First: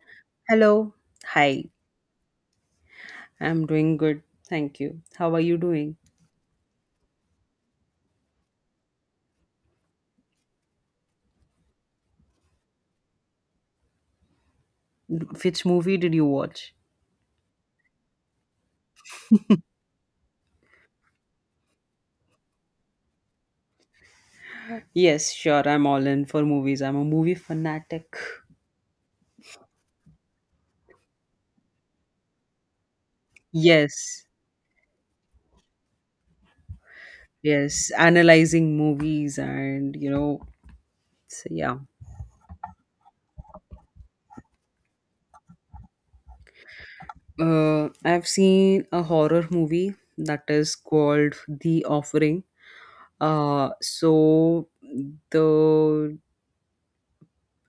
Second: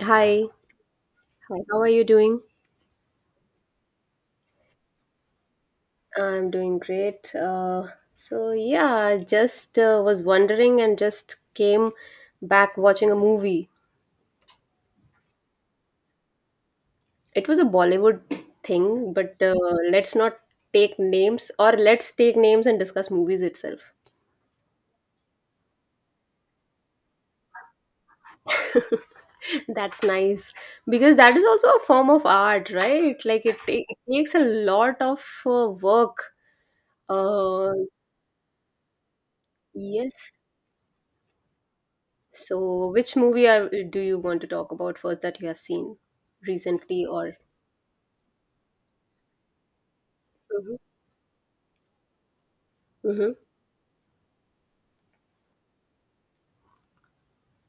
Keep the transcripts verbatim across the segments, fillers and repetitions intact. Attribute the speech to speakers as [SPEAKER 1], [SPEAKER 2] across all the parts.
[SPEAKER 1] Hi,
[SPEAKER 2] Hello.
[SPEAKER 1] hi.
[SPEAKER 2] Hi.
[SPEAKER 1] How are you doing?
[SPEAKER 2] I'm doing good. Thank you. How are you doing?
[SPEAKER 1] I'm doing great. Uh, so yeah, I just uh, was wondering and just came back watching a movie.
[SPEAKER 2] Which movie did you watch?
[SPEAKER 1] It was a Bollywood thing, but uh, let's not take names or let's take names and discuss movies itself.
[SPEAKER 2] Yes, sure. I'm all in for movies. I'm a movie fanatic.
[SPEAKER 1] That's nice because that is also a form of art, right? Like it, ta- it
[SPEAKER 2] Yes.
[SPEAKER 1] takes a lot of uh, work. Uh,
[SPEAKER 2] Yes. Analyzing movies and, you
[SPEAKER 1] yes,
[SPEAKER 2] know, so yeah.
[SPEAKER 1] so, which movie are, do you want to talk about first that you have seen recently or?
[SPEAKER 2] Uh, I've seen a horror movie that is
[SPEAKER 1] Mhm.
[SPEAKER 2] called The Offering.
[SPEAKER 1] Mhm.
[SPEAKER 2] Uh, so the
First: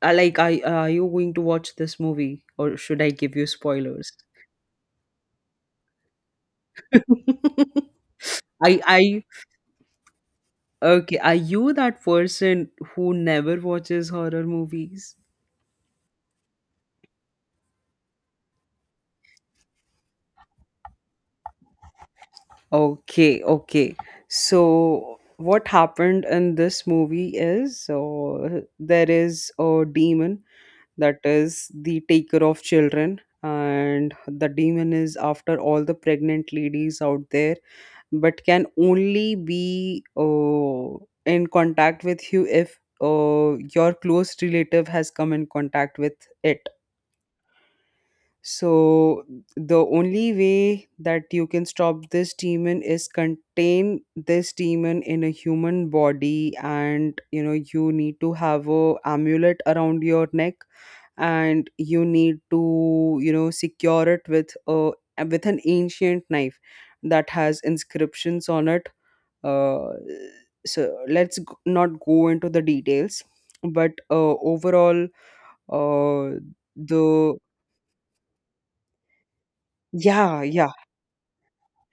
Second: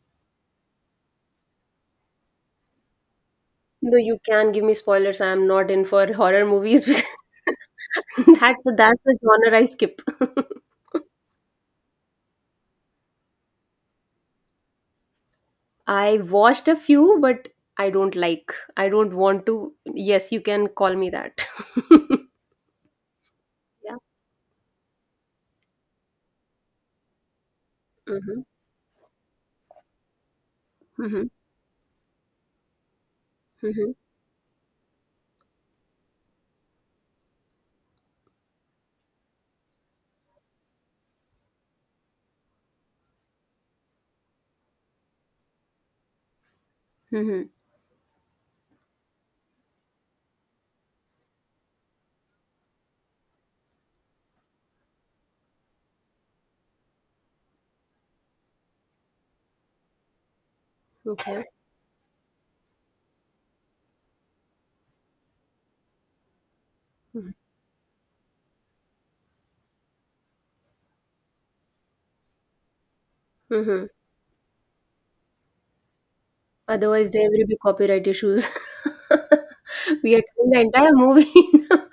[SPEAKER 2] I like I uh, are you going to watch this movie or should I give you
[SPEAKER 1] No,
[SPEAKER 2] spoilers?
[SPEAKER 1] you can give me spoilers. I am not in for horror movies. That's
[SPEAKER 2] I
[SPEAKER 1] that's the
[SPEAKER 2] I
[SPEAKER 1] genre I skip.
[SPEAKER 2] Okay, are you that person who never watches horror movies?
[SPEAKER 1] I watched a few, but I don't like. I don't want to. Yes, you can call me that.
[SPEAKER 2] Okay, okay.
[SPEAKER 1] Yeah.
[SPEAKER 2] So what happened in this movie is,
[SPEAKER 1] Mm-hmm.
[SPEAKER 2] uh, there is a demon that
[SPEAKER 1] Mm-hmm.
[SPEAKER 2] is the taker of children,
[SPEAKER 1] Mm-hmm.
[SPEAKER 2] and the demon is after all the pregnant ladies out there, but can only be, uh, in contact with you if, uh, your close relative has come in contact with it.
[SPEAKER 1] Mm-hmm.
[SPEAKER 2] So the only way that you can stop this demon is contain this demon in a human body, and you know you need to have a amulet around your neck,
[SPEAKER 1] Okay.
[SPEAKER 2] and you need to you know secure it with a with an ancient knife that has inscriptions on it. Uh, so let's g- not go into the details,
[SPEAKER 1] Mm-hmm.
[SPEAKER 2] but uh, overall, uh,
[SPEAKER 1] Otherwise, there
[SPEAKER 2] the
[SPEAKER 1] will be copyright issues. We are
[SPEAKER 2] yeah,
[SPEAKER 1] doing the
[SPEAKER 2] yeah.
[SPEAKER 1] entire movie in a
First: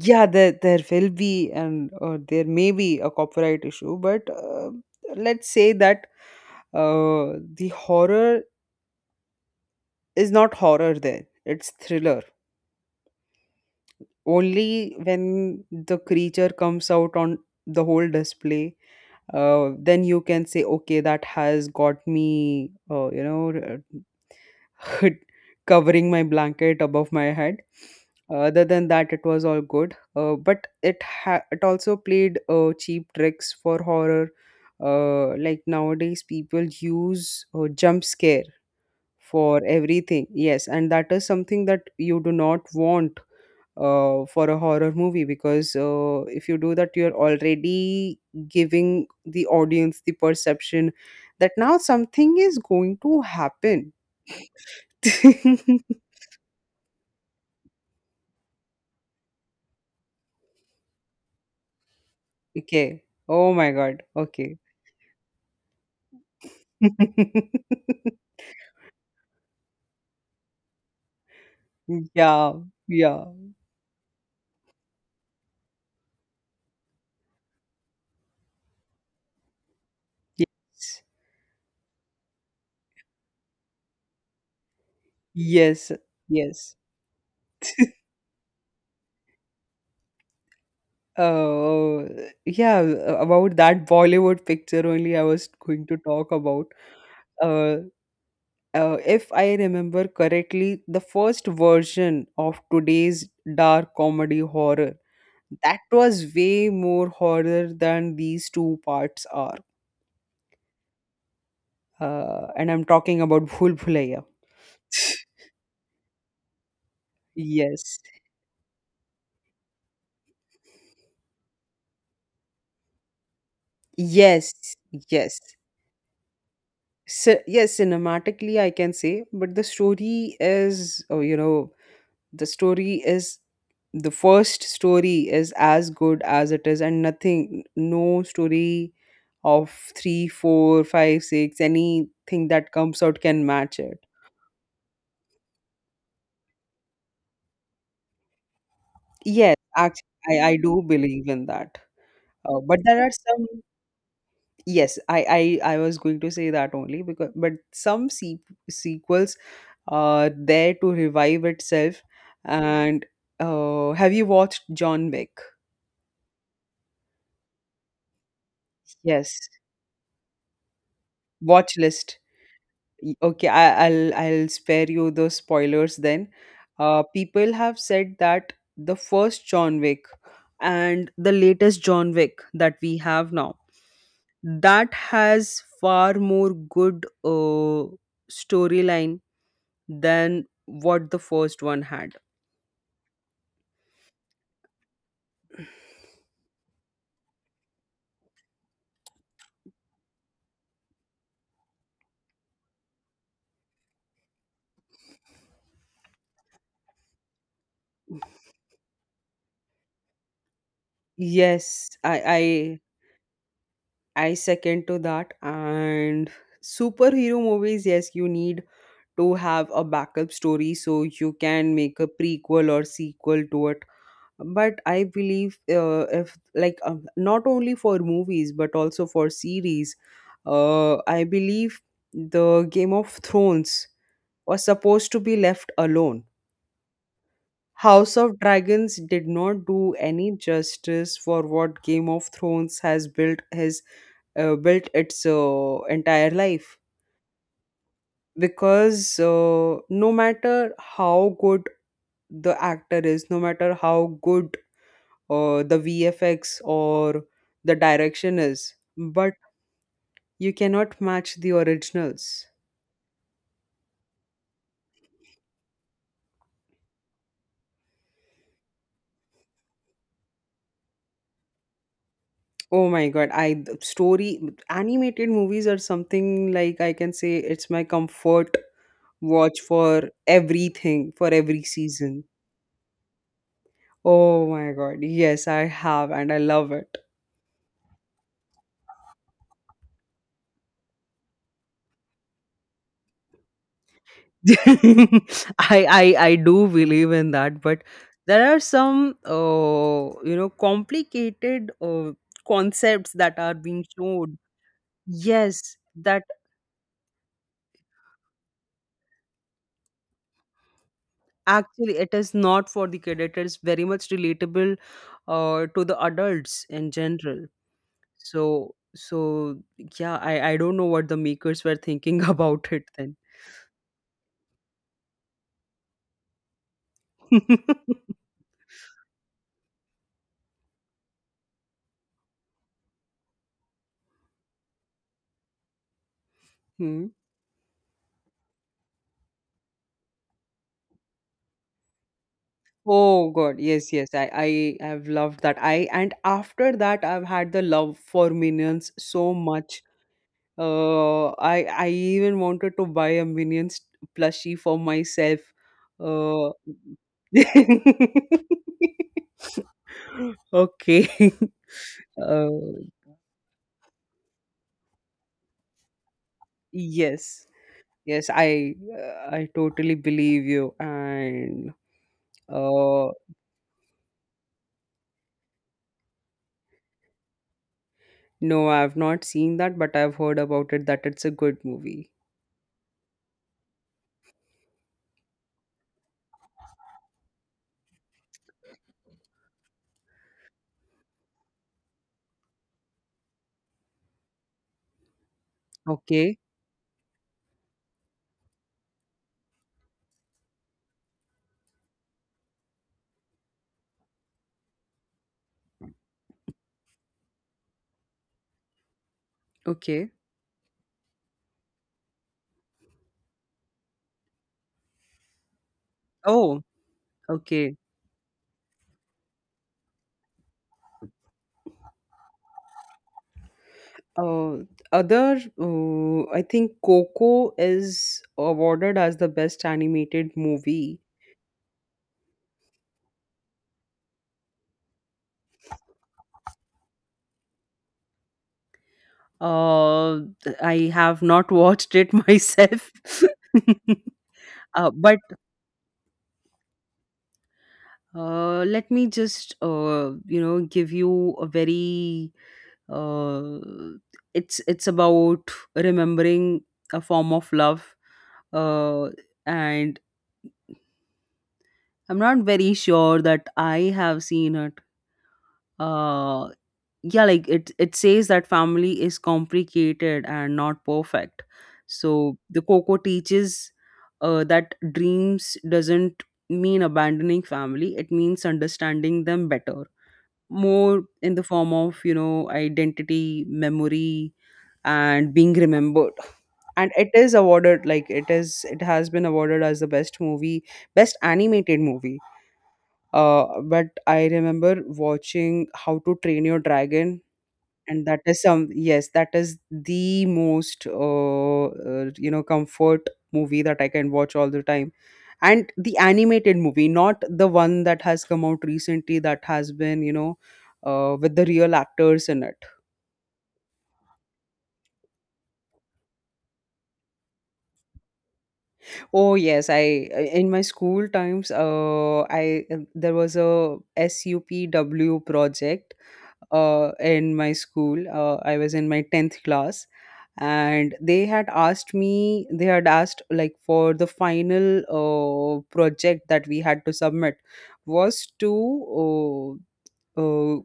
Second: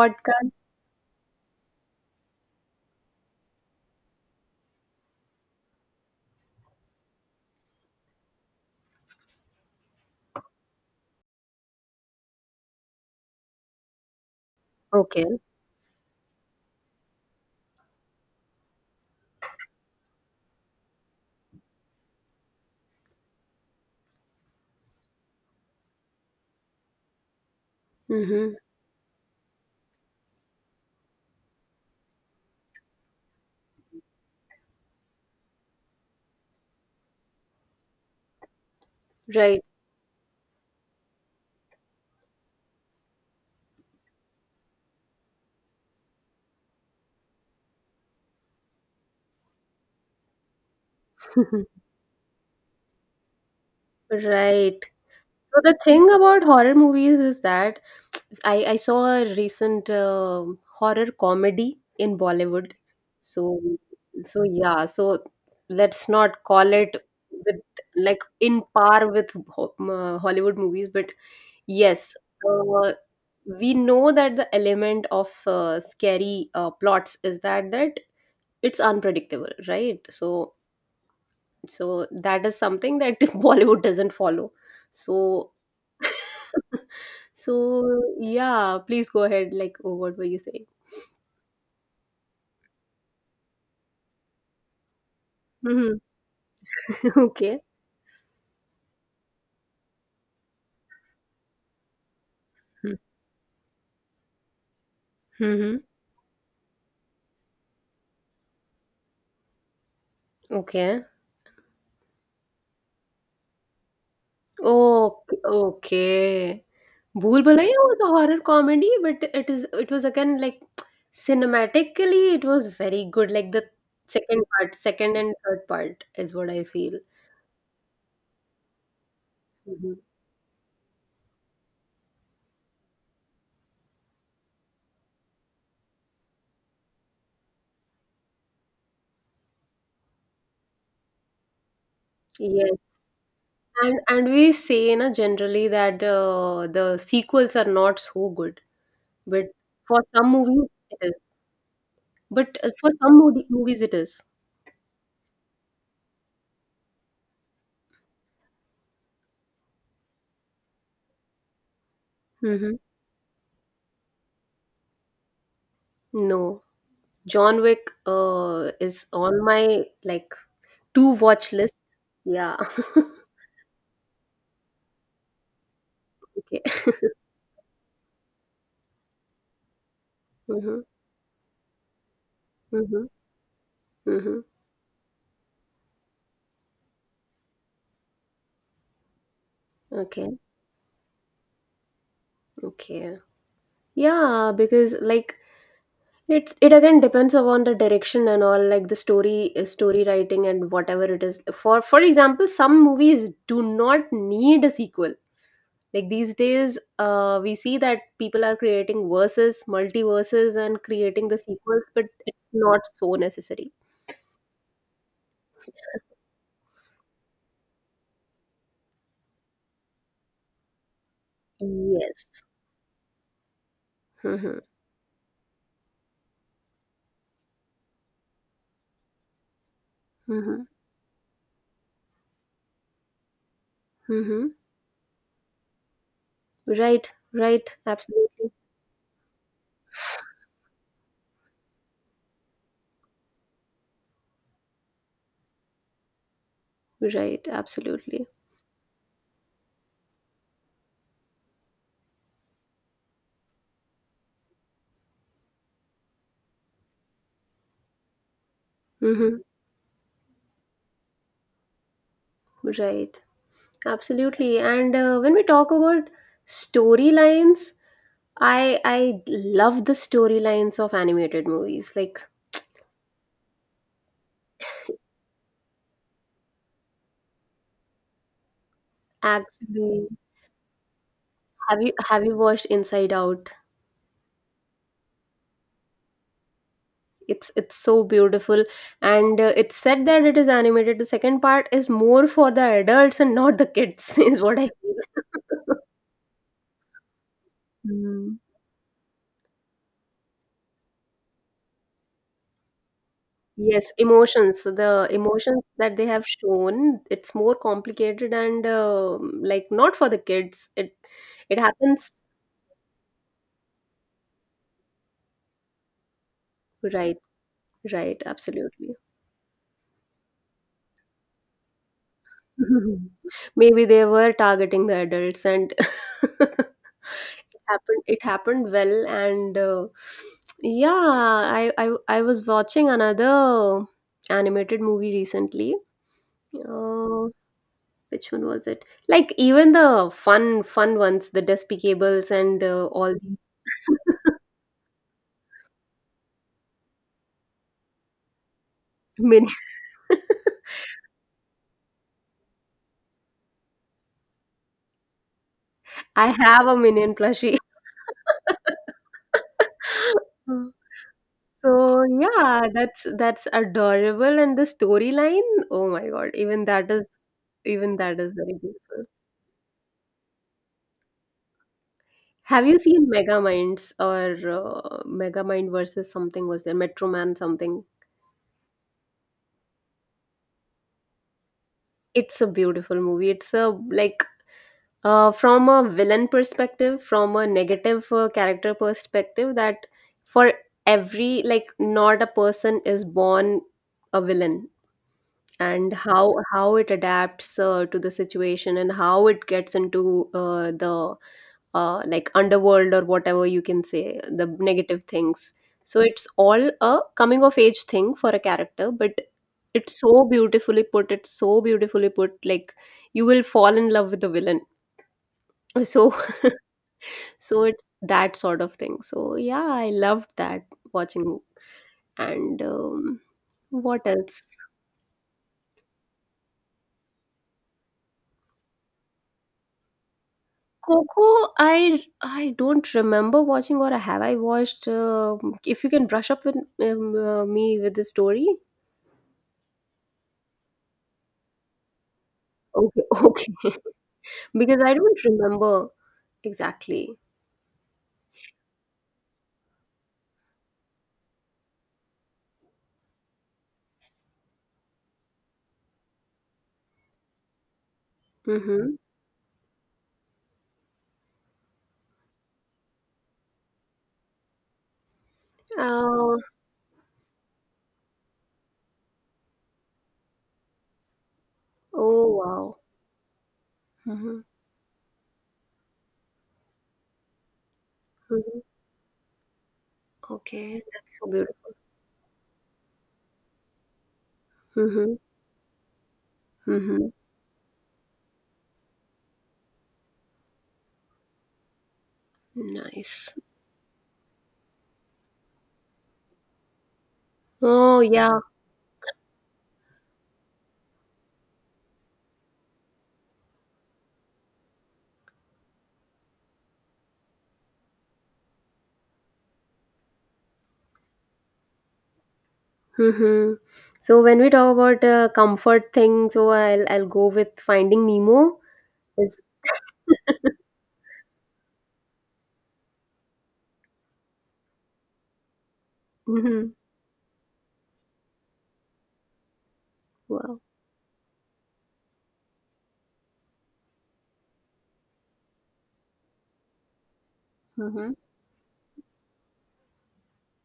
[SPEAKER 2] Yeah, there there will be, and uh, there may be a copyright issue, but uh, let's say that uh, the horror is not horror there. It's thriller. Only
[SPEAKER 1] Okay.
[SPEAKER 2] when the creature comes out on the whole display, uh, then you can say, okay, that has got me, uh, you know, covering my blanket above my head.
[SPEAKER 1] Mm-hmm.
[SPEAKER 2] Other than that, it was all good. Uh, but it ha- it also played uh, cheap tricks for horror. Uh, like nowadays, people use uh, jump scare for
[SPEAKER 1] Right.
[SPEAKER 2] everything. Yes, and that is something that you do not want uh, for a horror movie, because uh, if you do that, you're already giving the audience the perception that now something is going to happen.
[SPEAKER 1] Right. So the thing about horror movies is that I, I saw a recent uh, horror comedy in Bollywood.
[SPEAKER 2] Okay. Oh
[SPEAKER 1] So
[SPEAKER 2] my God.
[SPEAKER 1] so
[SPEAKER 2] Okay.
[SPEAKER 1] yeah, so let's not call it with like in par with ho- m- uh, Hollywood movies, but yes,
[SPEAKER 2] Yeah.
[SPEAKER 1] uh,
[SPEAKER 2] Yeah.
[SPEAKER 1] we know that the element of uh, scary uh, plots is that that it's unpredictable, right? So
[SPEAKER 2] Yes.
[SPEAKER 1] so that is something that Bollywood doesn't follow, so
[SPEAKER 2] Yes. Yes.
[SPEAKER 1] so yeah, please go ahead, like, oh, what were you saying?
[SPEAKER 2] Oh, yeah. About that Bollywood picture only I was going to
[SPEAKER 1] Mm-hmm.
[SPEAKER 2] talk about.
[SPEAKER 1] Okay.
[SPEAKER 2] Uh, uh, if I remember correctly, the first version of today's dark comedy horror,
[SPEAKER 1] Mm-hmm.
[SPEAKER 2] that was way more horror than these two parts are.
[SPEAKER 1] Okay.
[SPEAKER 2] Uh, and I'm talking about Bhul Bhulaiya.
[SPEAKER 1] Oh, okay. Bhool Bhulaiyaa
[SPEAKER 2] Yes.
[SPEAKER 1] was a horror comedy, but it is it was again like cinematically it was very good. Like the second
[SPEAKER 2] Yes,
[SPEAKER 1] part, second and
[SPEAKER 2] yes.
[SPEAKER 1] third part is what I feel.
[SPEAKER 2] So, yes, cinematically, I can say, but the
[SPEAKER 1] Mhm.
[SPEAKER 2] story is, oh, you know, the story is the first story is as good as it is, and nothing, no story of three, four, five, six, anything that
[SPEAKER 1] Yes,
[SPEAKER 2] comes out can match it.
[SPEAKER 1] and and we say na generally that uh, the sequels are not so good, but
[SPEAKER 2] Yes, actually,
[SPEAKER 1] for some
[SPEAKER 2] I, I
[SPEAKER 1] movies
[SPEAKER 2] do
[SPEAKER 1] it is.
[SPEAKER 2] believe in that.
[SPEAKER 1] But
[SPEAKER 2] Uh,
[SPEAKER 1] uh,
[SPEAKER 2] but
[SPEAKER 1] for
[SPEAKER 2] there are
[SPEAKER 1] some movie,
[SPEAKER 2] some,
[SPEAKER 1] movies it is.
[SPEAKER 2] yes, I, I, I was going to say that only because, but some se sequels uh, there to revive itself.
[SPEAKER 1] Mm-hmm.
[SPEAKER 2] And uh, have you watched John Wick?
[SPEAKER 1] No, John Wick uh, is
[SPEAKER 2] Yes,
[SPEAKER 1] on my like to watch list.
[SPEAKER 2] watch list.
[SPEAKER 1] Yeah.
[SPEAKER 2] Y- Okay, I, I'll I'll spare you the spoilers then.
[SPEAKER 1] Okay.
[SPEAKER 2] Uh, people have said that the first John Wick
[SPEAKER 1] Mm-hmm.
[SPEAKER 2] and the latest John Wick that we have now,
[SPEAKER 1] Mm-hmm.
[SPEAKER 2] that has far more good uh, storyline
[SPEAKER 1] Okay.
[SPEAKER 2] than what the first one had.
[SPEAKER 1] Okay. Yeah, because like it's it again depends upon the direction and all like the story uh, story writing and whatever it is. For for example, some movies do not need a sequel. Like these days, uh, we see that people are creating verses, multiverses, and creating the sequels,
[SPEAKER 2] Yes,
[SPEAKER 1] but it's
[SPEAKER 2] I
[SPEAKER 1] not so necessary.
[SPEAKER 2] I second to that. And superhero movies, yes, you need to have a backup story so you can make a
[SPEAKER 1] Yes.
[SPEAKER 2] prequel or sequel to it.
[SPEAKER 1] Mm-hmm.
[SPEAKER 2] But I believe, uh, if like, um, not only for movies but also for series,
[SPEAKER 1] Mm-hmm.
[SPEAKER 2] uh, I believe the Game of Thrones
[SPEAKER 1] Mm-hmm.
[SPEAKER 2] was supposed to be left alone.
[SPEAKER 1] Right. Right.
[SPEAKER 2] House of
[SPEAKER 1] Absolutely.
[SPEAKER 2] Dragons did not do any justice for what Game of Thrones has built his uh, built its uh, entire life,
[SPEAKER 1] Right. Absolutely.
[SPEAKER 2] because uh, no matter how good the actor is, no matter how good uh, the V F X or the direction is, but
[SPEAKER 1] Mm-hmm.
[SPEAKER 2] you cannot match the originals.
[SPEAKER 1] Right. Absolutely. And uh, when we talk about storylines, I I love the storylines of animated movies. Like
[SPEAKER 2] Oh my God, I the story animated movies are something like I can say, it's my comfort watch for
[SPEAKER 1] absolutely.
[SPEAKER 2] everything, for every
[SPEAKER 1] Have you
[SPEAKER 2] season.
[SPEAKER 1] have you watched Inside Out?
[SPEAKER 2] Oh my God, yes, I have, and I love it.
[SPEAKER 1] It's it's so beautiful, and uh, it's said that it is animated. The second part is more for the adults and not the kids, is what I feel.
[SPEAKER 2] I, I I do believe in that, but
[SPEAKER 1] Mm.
[SPEAKER 2] there are some uh, you know complicated uh, concepts that are being
[SPEAKER 1] Yes,
[SPEAKER 2] shown.
[SPEAKER 1] emotions. The emotions
[SPEAKER 2] Yes,
[SPEAKER 1] that they
[SPEAKER 2] that
[SPEAKER 1] have shown, it's more complicated and uh, like not for the kids. It it
[SPEAKER 2] actually
[SPEAKER 1] happens.
[SPEAKER 2] it is not for the kid. It is very much relatable uh, to the adults in
[SPEAKER 1] Right,
[SPEAKER 2] general.
[SPEAKER 1] right,
[SPEAKER 2] So
[SPEAKER 1] absolutely.
[SPEAKER 2] so yeah, I I don't know what the makers were thinking about it then.
[SPEAKER 1] Maybe they were targeting the adults and it happened it happened well, and uh, yeah, I, I I was watching another animated movie recently.
[SPEAKER 2] Hmm.
[SPEAKER 1] Uh, which one was it? Like even the fun fun ones, the Despicable and uh, all
[SPEAKER 2] Oh
[SPEAKER 1] these
[SPEAKER 2] God, yes, yes. I, I have loved that. I and after that, I've had the love for Minions so
[SPEAKER 1] Min
[SPEAKER 2] much. Uh, I I even wanted to buy a Minions plushie for myself.
[SPEAKER 1] I
[SPEAKER 2] Uh,
[SPEAKER 1] have a Minion plushie.
[SPEAKER 2] okay.
[SPEAKER 1] So
[SPEAKER 2] Uh,
[SPEAKER 1] yeah, that's that's adorable, and the storyline, oh my God, even that is
[SPEAKER 2] yes,
[SPEAKER 1] even that
[SPEAKER 2] yes.
[SPEAKER 1] is very
[SPEAKER 2] I
[SPEAKER 1] beautiful.
[SPEAKER 2] I totally believe you. And
[SPEAKER 1] Have you
[SPEAKER 2] uh,
[SPEAKER 1] seen Megaminds or uh, Megamind versus something, was there Metroman something?
[SPEAKER 2] no, I've not seen that, but I've heard about it that it's a good movie.
[SPEAKER 1] It's a beautiful movie. It's a like uh, from a villain perspective, from a negative uh, character perspective that for every like not a person is born a villain, and how
[SPEAKER 2] Okay.
[SPEAKER 1] how it adapts uh, to the situation and how it gets into uh, the uh, like underworld or whatever you can say, the negative things, so it's all a coming of age thing for a character but it's
[SPEAKER 2] Okay.
[SPEAKER 1] so beautifully put it's so beautifully put, like you will fall in love with the villain, so
[SPEAKER 2] Oh,
[SPEAKER 1] so
[SPEAKER 2] okay.
[SPEAKER 1] it's that sort of thing. So yeah, I loved that watching, and um, what else?
[SPEAKER 2] Uh, other, uh, I think Coco is awarded as the best animated movie.
[SPEAKER 1] Coco, I I don't remember watching, or have I watched? Um, if you can brush up with um, uh, me with the story,
[SPEAKER 2] Uh, I have not watched it myself.
[SPEAKER 1] okay, okay, because
[SPEAKER 2] uh,
[SPEAKER 1] I
[SPEAKER 2] but
[SPEAKER 1] don't remember exactly.
[SPEAKER 2] uh, let me just uh, you know give you a very uh, it's it's about remembering a form of love.
[SPEAKER 1] Mm-hmm.
[SPEAKER 2] Uh, and I'm not very sure that I have seen it.
[SPEAKER 1] Oh,
[SPEAKER 2] Uh yeah, like it it says that family is complicated and not perfect.
[SPEAKER 1] oh
[SPEAKER 2] So the
[SPEAKER 1] wow.
[SPEAKER 2] Coco teaches,
[SPEAKER 1] Mm-hmm.
[SPEAKER 2] uh, that dreams doesn't mean abandoning family, it means
[SPEAKER 1] Mm-hmm.
[SPEAKER 2] understanding them better.
[SPEAKER 1] Okay,
[SPEAKER 2] More
[SPEAKER 1] that's so
[SPEAKER 2] in the form
[SPEAKER 1] beautiful.
[SPEAKER 2] of, you know identity, memory,
[SPEAKER 1] Mm-hmm.
[SPEAKER 2] and being remembered. And it
[SPEAKER 1] Mm-hmm.
[SPEAKER 2] is awarded, like, it is it has been awarded as the best movie, best animated movie.
[SPEAKER 1] Nice.
[SPEAKER 2] Uh but I remember watching How to Train Your Dragon.
[SPEAKER 1] Oh
[SPEAKER 2] And that
[SPEAKER 1] yeah,
[SPEAKER 2] is some yes, that is the most uh, uh, you know comfort movie that I can watch all the time. And the animated movie, not the one that has come out recently, that has been you know uh, with the real actors in it.
[SPEAKER 1] mm-hmm. So when we talk about uh, comfort thing, so I'll I'll go with Finding Nemo.
[SPEAKER 2] Oh,
[SPEAKER 1] Is
[SPEAKER 2] yes. i in my school times, uh, I uh, there was a S U P W project,
[SPEAKER 1] mm-hmm.
[SPEAKER 2] uh, in my school, uh, i was in my tenth class.
[SPEAKER 1] Wow.
[SPEAKER 2] And they had asked me they had asked, like, for the final uh, project that we had to submit,
[SPEAKER 1] Hmm.
[SPEAKER 2] was to uh, uh,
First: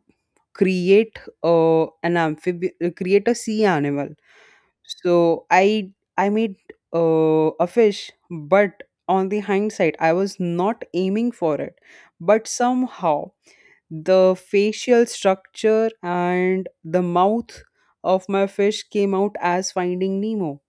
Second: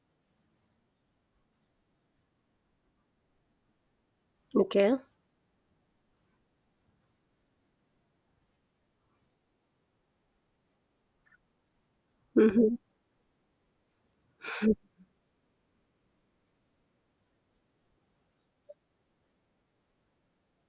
[SPEAKER 2] create uh, an amphibian create a sea animal.
[SPEAKER 1] Okay.
[SPEAKER 2] So i i made, uh, a fish, but on the hindsight I was not aiming for it, but
[SPEAKER 1] Mm-hmm.
[SPEAKER 2] somehow the facial structure and the mouth of my fish came out as Finding Nemo.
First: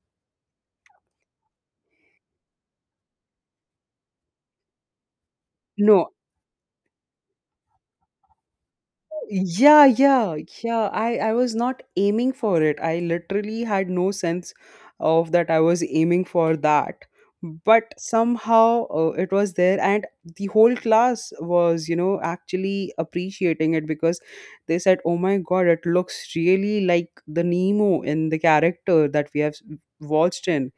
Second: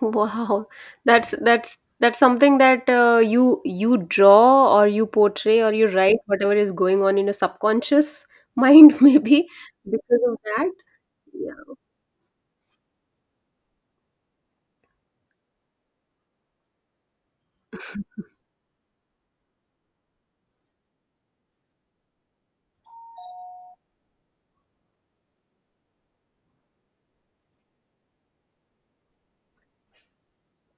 [SPEAKER 1] Wow. That's that's that's something that uh, you you draw or you portray or you
[SPEAKER 2] No.
[SPEAKER 1] write whatever is going on in your subconscious mind, maybe
[SPEAKER 2] Yeah,
[SPEAKER 1] because
[SPEAKER 2] yeah,
[SPEAKER 1] of that.
[SPEAKER 2] yeah. I I was
[SPEAKER 1] Yeah.
[SPEAKER 2] not aiming for it. I literally had no sense of that I was aiming for that. But somehow uh, it was there, and the whole class was, you know, actually appreciating it, because they said, "Oh my God, it looks really like the Nemo in the character that we have watched in."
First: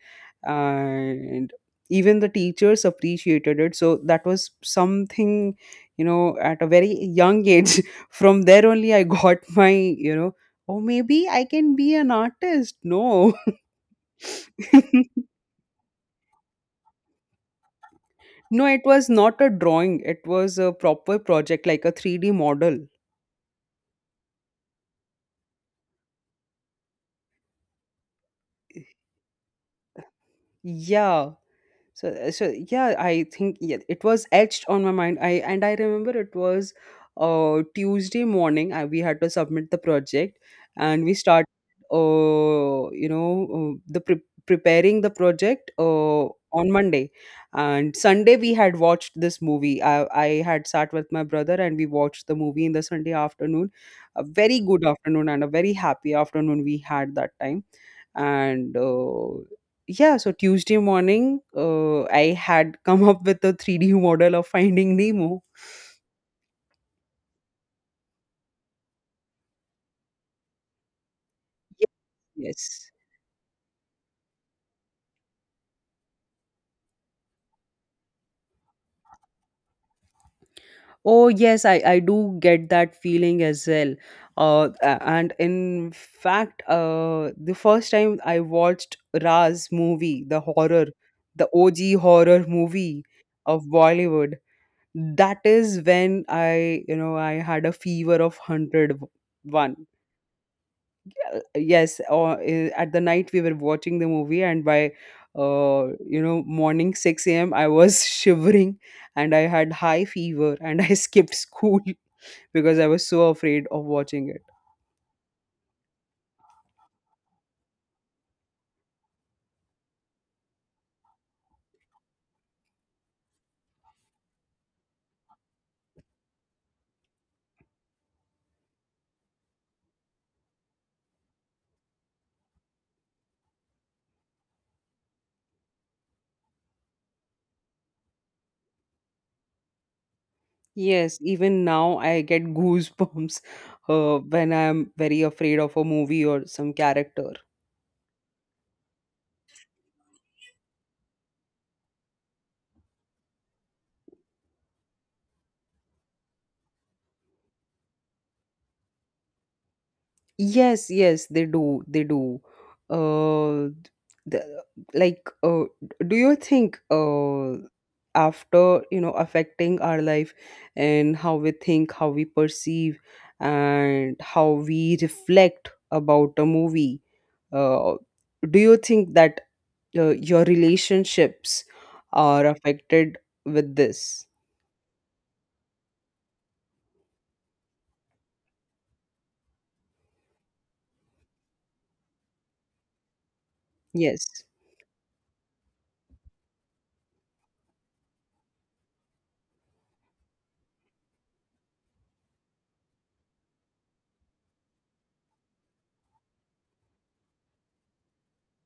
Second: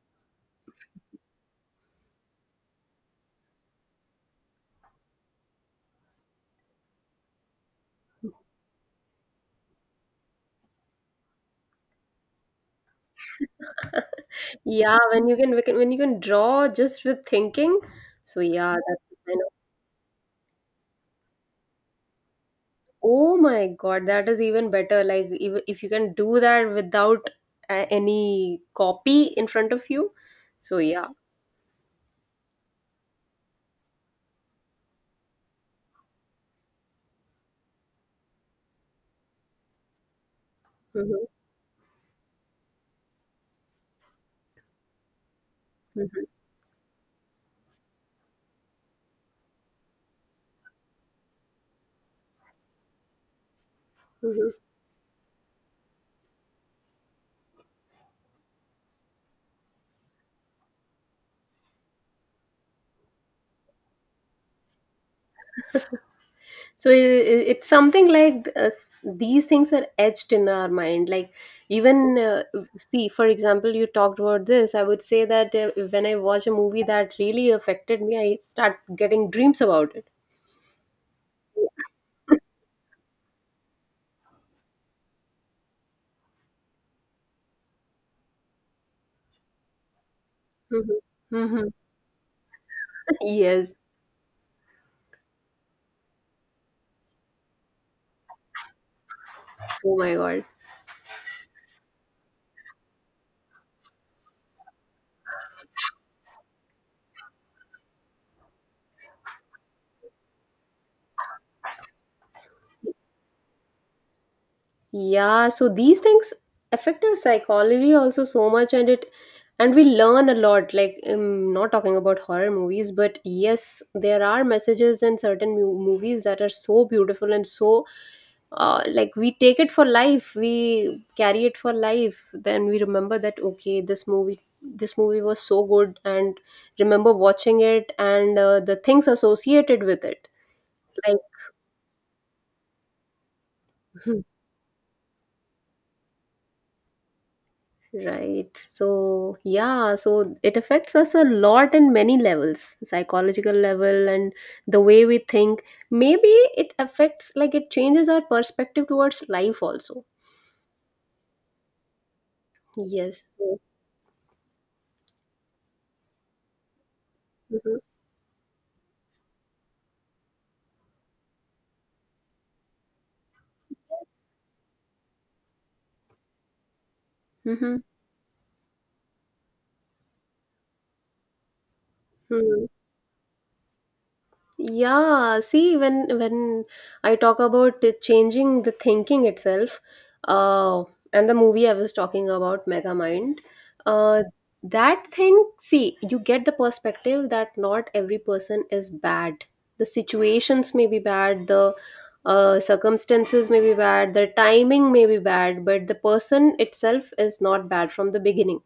[SPEAKER 2] And even the teachers appreciated it, so that was something, you know at a very young age, from there only I got, my, you know oh, maybe I can be an artist. No.
[SPEAKER 1] Yeah. When you can when you can draw just with thinking. So
[SPEAKER 2] No,
[SPEAKER 1] yeah,
[SPEAKER 2] it
[SPEAKER 1] that's
[SPEAKER 2] was
[SPEAKER 1] kind
[SPEAKER 2] not a
[SPEAKER 1] of—
[SPEAKER 2] drawing, it was a proper project, like a three D model.
[SPEAKER 1] oh my God, that is even better. Like, if, if you can do that without uh, any copy in front of you. So, yeah.
[SPEAKER 2] Yeah, so, uh, so yeah I think, yeah, it was etched on my mind. i and I remember, it was uh Tuesday morning, I, we had to submit the project, and we
[SPEAKER 1] Mhm,
[SPEAKER 2] started uh you know uh, the pre- preparing the project, uh
[SPEAKER 1] mhm,
[SPEAKER 2] on Monday. And Sunday, we had watched this movie. I i had sat with my brother, and we watched the movie in the Sunday afternoon. A
[SPEAKER 1] mhm.
[SPEAKER 2] very good afternoon and a very happy afternoon we had that time. And uh, yeah, so Tuesday morning, uh, I had come up with a three D model of Finding Nemo.
[SPEAKER 1] So, i i- it's something like uh, s- these things are etched in our mind. Like,
[SPEAKER 2] Ye-
[SPEAKER 1] even uh,
[SPEAKER 2] yes.
[SPEAKER 1] see, for example, you talked about this. I would say that uh, when I watch a movie that really affected me, I start getting dreams about it.
[SPEAKER 2] Oh yes, i i do get that feeling as well. Uh a- and in fact, uh the first time I watched Raz movie, the horror,
[SPEAKER 1] Mhm,
[SPEAKER 2] the
[SPEAKER 1] mhm.
[SPEAKER 2] O G horror movie of
[SPEAKER 1] Yes.
[SPEAKER 2] Bollywood, that is when I you know I had a fever of one hundred one.
[SPEAKER 1] Oh my God.
[SPEAKER 2] Uh, yes, or uh, at the night we were watching the movie, and by uh you know morning six a m a.m I was shivering, and I had high fever, and I skipped school because I was so afraid of watching it.
[SPEAKER 1] Yeah, so these things affect our psychology also so much, and it and we learn a lot, like I'm not talking about horror movies, but yes, there are messages in certain mu- movies that are so beautiful and so uh, like we take it for life, we carry it for life, then we remember that okay, this movie this movie was so good, and remember watching it and uh, the things associated with it like
[SPEAKER 2] Yes, even now I get goosebumps uh, when I'm very afraid of a movie or some character.
[SPEAKER 1] Right. So, yeah, so it affects us a lot in many levels, psychological level and the way we think. Maybe it affects, like, it changes our perspective towards life also.
[SPEAKER 2] Yes, yes, they do. They do.
[SPEAKER 1] Yes. So,
[SPEAKER 2] Uh, the, like, uh, do you think, uh,
[SPEAKER 1] mm-hmm.
[SPEAKER 2] after, you know, affecting our life and how we think, how we perceive, and how we reflect about a movie,
[SPEAKER 1] Mm-hmm.
[SPEAKER 2] uh, do you think that uh, your relationships are
[SPEAKER 1] Mm-hmm.
[SPEAKER 2] affected with this?
[SPEAKER 1] Yeah, see, when when I talk about it changing the thinking itself, uh, and the movie I was talking about, Megamind, uh,
[SPEAKER 2] Yes.
[SPEAKER 1] that thing, see, you get the perspective that not every person is bad. The situations may be bad, the uh, circumstances may be bad, the timing may be bad, but the person itself is not bad from the beginning.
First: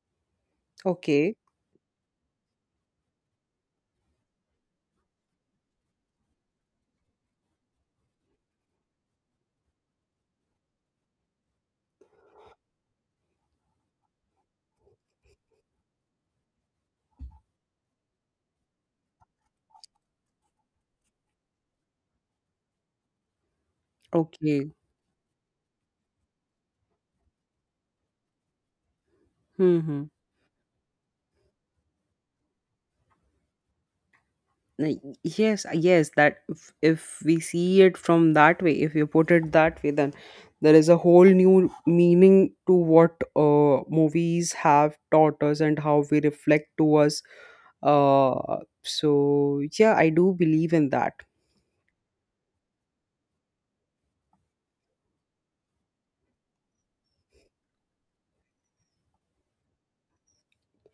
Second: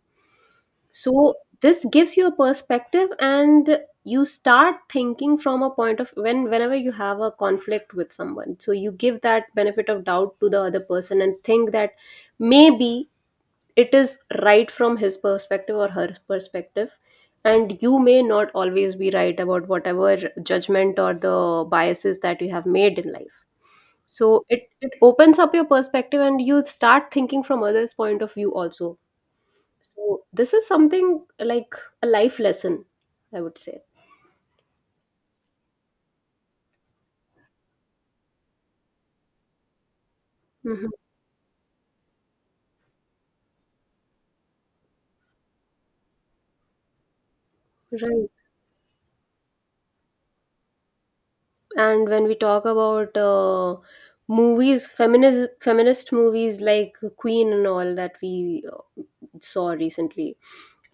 [SPEAKER 2] Okay.
[SPEAKER 1] So this gives you a perspective and you start thinking from a point of when whenever you have a conflict with someone. So you give that benefit of doubt to the other person and think that maybe it is right from his perspective or her perspective. And you may not always be right about whatever judgment or the biases that you have made in life. So
[SPEAKER 2] Okay.
[SPEAKER 1] it, it opens up your perspective and you start thinking from others' point of view also,
[SPEAKER 2] Hmm.
[SPEAKER 1] so this is something like a life lesson, I would say.
[SPEAKER 2] Like, yes, uh, yes, that if, if we see it from that way, if you put it that way, then there is
[SPEAKER 1] Hmm.
[SPEAKER 2] a whole new meaning to what uh, movies have taught us and how we reflect to us.
[SPEAKER 1] Right.
[SPEAKER 2] uh, so yeah, I do believe in that.
[SPEAKER 1] And when we talk about uh, movies, feminist feminist movies like Queen and all that we uh, saw recently,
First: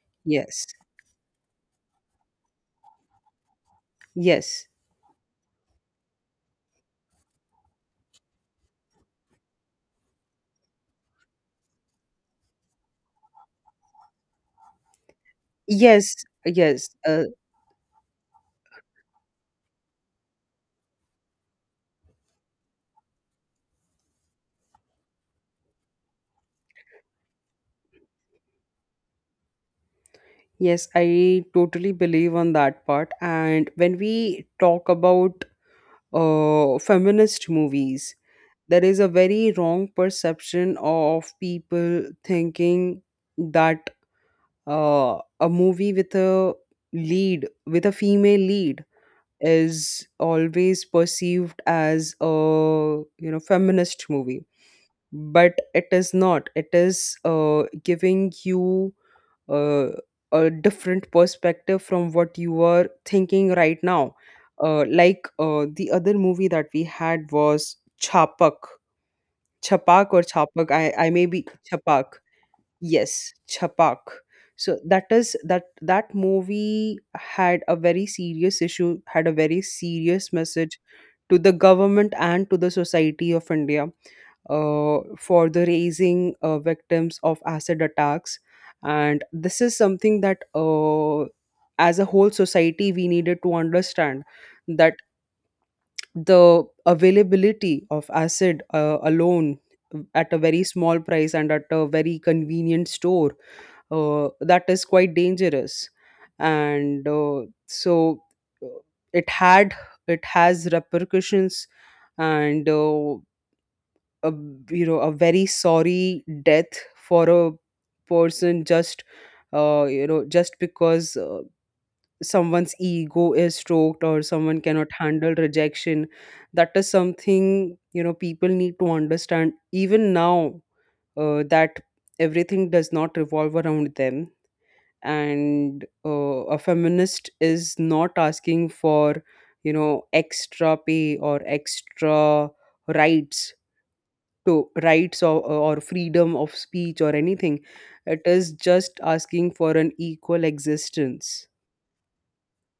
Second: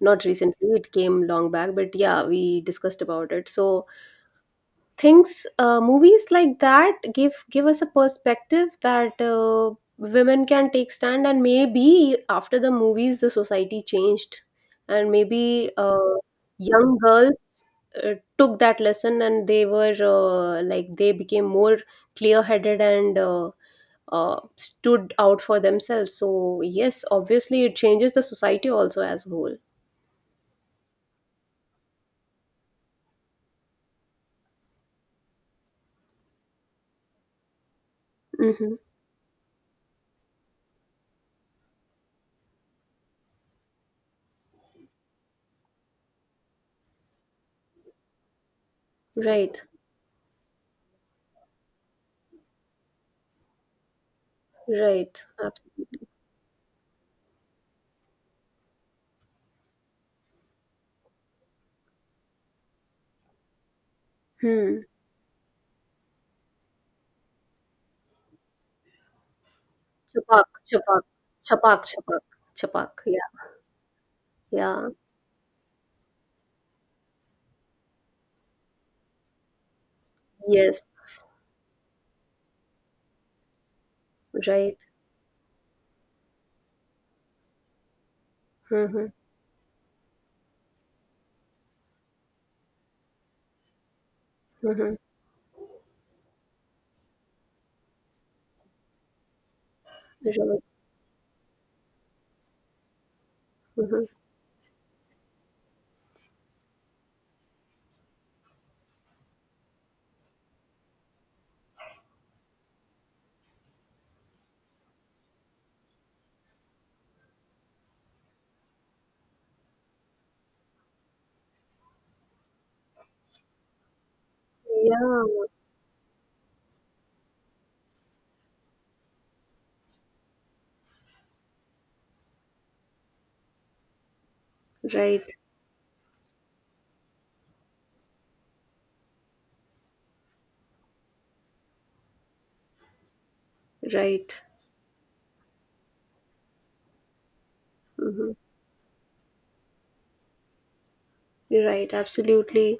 [SPEAKER 1] not
[SPEAKER 2] Yes,
[SPEAKER 1] recently, it came long back, but yeah, we discussed about it. So
[SPEAKER 2] yes,
[SPEAKER 1] things uh, movies like that give give us a perspective that uh, women can take stand, and maybe after the movies the society changed and maybe uh,
[SPEAKER 2] yes, yes,
[SPEAKER 1] young
[SPEAKER 2] uh,
[SPEAKER 1] girls uh, took that lesson and they were uh, like they became more clear headed and uh, uh, stood out for themselves, so yes, obviously it changes the society also as a whole.
[SPEAKER 2] yes, I totally believe on that part. And when we talk about uh, feminist movies,
[SPEAKER 1] Hmm.
[SPEAKER 2] there is a very wrong perception of people thinking that uh, a movie with a lead with a female lead
[SPEAKER 1] Right,
[SPEAKER 2] is always perceived as a, you know feminist movie.
[SPEAKER 1] right,
[SPEAKER 2] But it
[SPEAKER 1] absolutely.
[SPEAKER 2] is not, it is uh, giving you uh, a different perspective from what you are thinking right now.
[SPEAKER 1] Hmm.
[SPEAKER 2] Uh, like, uh, the other movie that we had was Chapak. Chapak or
[SPEAKER 1] Chapak,
[SPEAKER 2] Chapak. I
[SPEAKER 1] chapak,
[SPEAKER 2] I may be
[SPEAKER 1] chapak,
[SPEAKER 2] Chapak.
[SPEAKER 1] chapak, chapak. Yeah,
[SPEAKER 2] Yes, Chapak. So
[SPEAKER 1] yeah.
[SPEAKER 2] that is that that movie had a very serious issue, had a very serious message
[SPEAKER 1] Yes.
[SPEAKER 2] to the government and to the society of India,
[SPEAKER 1] Right.
[SPEAKER 2] uh, for the raising uh, victims of acid attacks.
[SPEAKER 1] Mhm.
[SPEAKER 2] And this is something that, uh, as a whole society, we needed to understand that
[SPEAKER 1] Mhm.
[SPEAKER 2] the availability of acid uh, alone, uh, at a
[SPEAKER 1] Right.
[SPEAKER 2] very small price and at a very convenient store,
[SPEAKER 1] Mhm.
[SPEAKER 2] uh, that is quite dangerous. And uh, so, uh, it had it has repercussions, and uh, a, you know a very sorry death for a person, just uh, you know just because, uh, someone's ego is stroked or someone cannot
[SPEAKER 1] Yeah.
[SPEAKER 2] handle rejection. That is something, you know people need to understand, even now, uh, that everything does not revolve around them.
[SPEAKER 1] Right.
[SPEAKER 2] And uh, a feminist is not asking for, you know extra pay or extra rights
[SPEAKER 1] Right.
[SPEAKER 2] to rights, or, or freedom of speech or anything. It
[SPEAKER 1] Mhm.
[SPEAKER 2] is just asking for an equal existence.
[SPEAKER 1] Right. Absolutely.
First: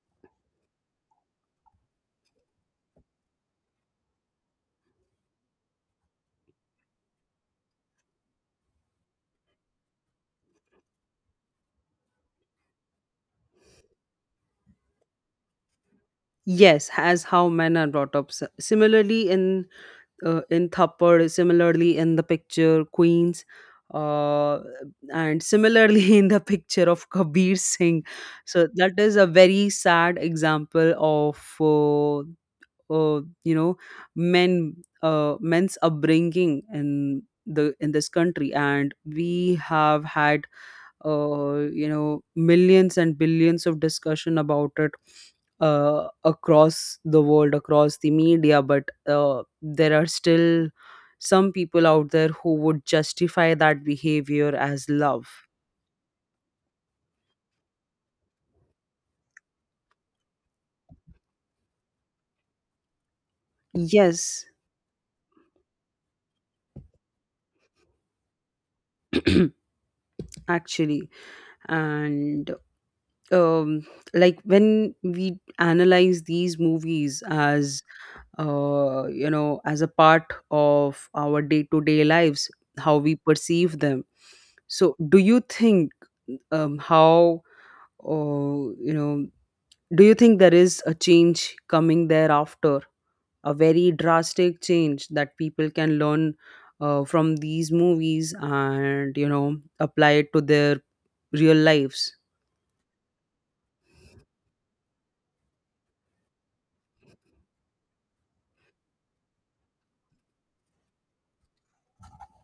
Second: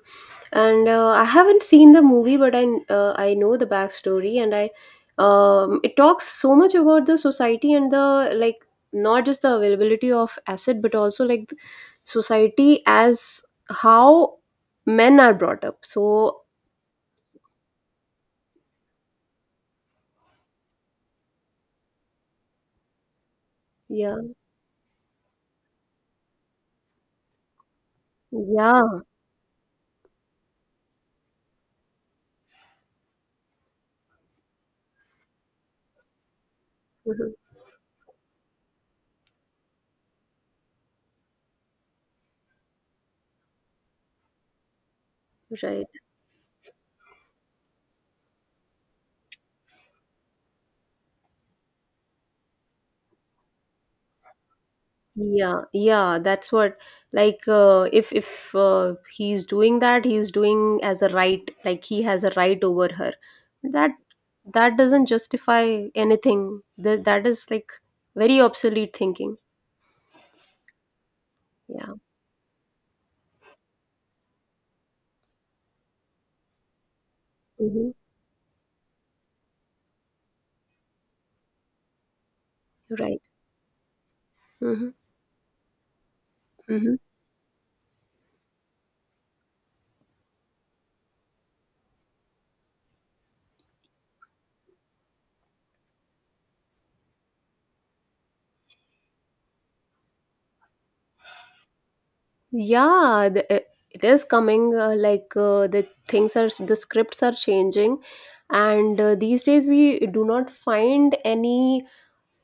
[SPEAKER 1] And uh, I haven't seen the movie, but I uh, I know the backstory, and I um, it talks so much about the society and the like not just the availability of asset, but also like the society as how men are brought up. So
[SPEAKER 2] Yes, as how men are brought up. S- Similarly, in, uh, in Thappad, similarly in the picture Queens,
[SPEAKER 1] yeah.
[SPEAKER 2] uh, and similarly in the picture of Kabir Singh. So that
[SPEAKER 1] Yeah,
[SPEAKER 2] is a very sad example of, uh, uh, you know men, uh, men's upbringing in
[SPEAKER 1] mhm,
[SPEAKER 2] the in this country. And we have had, uh, you know millions and billions of discussion about it,
[SPEAKER 1] right.
[SPEAKER 2] uh, across the world, across the media, but uh, there are still some people out there who would justify that behavior as love.
[SPEAKER 1] Yeah, yeah, that's what like uh, if if uh, he's doing that, he's doing as a right, like he has a right over her. That
[SPEAKER 2] Yes.
[SPEAKER 1] that doesn't justify anything. That that is like very obsolete thinking.
[SPEAKER 2] Actually,
[SPEAKER 1] Yeah.
[SPEAKER 2] and um like, when we analyze these movies as,
[SPEAKER 1] Mm-hmm.
[SPEAKER 2] uh, you know as a part of our day to day lives, how we
[SPEAKER 1] Right.
[SPEAKER 2] perceive them.
[SPEAKER 1] Mm-hmm.
[SPEAKER 2] So do you think um,
[SPEAKER 1] Mm-hmm.
[SPEAKER 2] how uh, you know do you think there is a change coming thereafter, a very drastic change that people can learn, uh, from these movies, and, you know apply it to their real lives?
[SPEAKER 1] Yeah, the, it it is coming uh, like uh, the things are the scripts are changing and uh, these days we do not find any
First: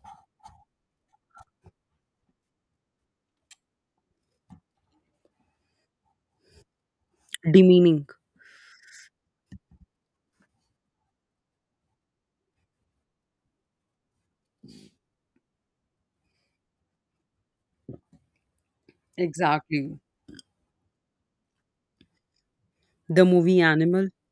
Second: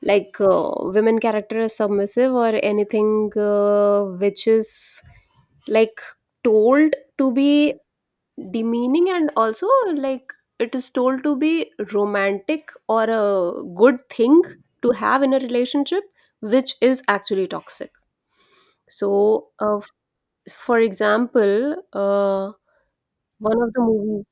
[SPEAKER 1] like uh, women character is submissive or anything uh, which is like told to be
[SPEAKER 2] Demeaning.
[SPEAKER 1] demeaning, and also like it is told to be romantic or a good thing to have in a relationship which is actually toxic, so uh, f-
[SPEAKER 2] Exactly.
[SPEAKER 1] for example uh,
[SPEAKER 2] The movie
[SPEAKER 1] one of the
[SPEAKER 2] Animal.
[SPEAKER 1] movies—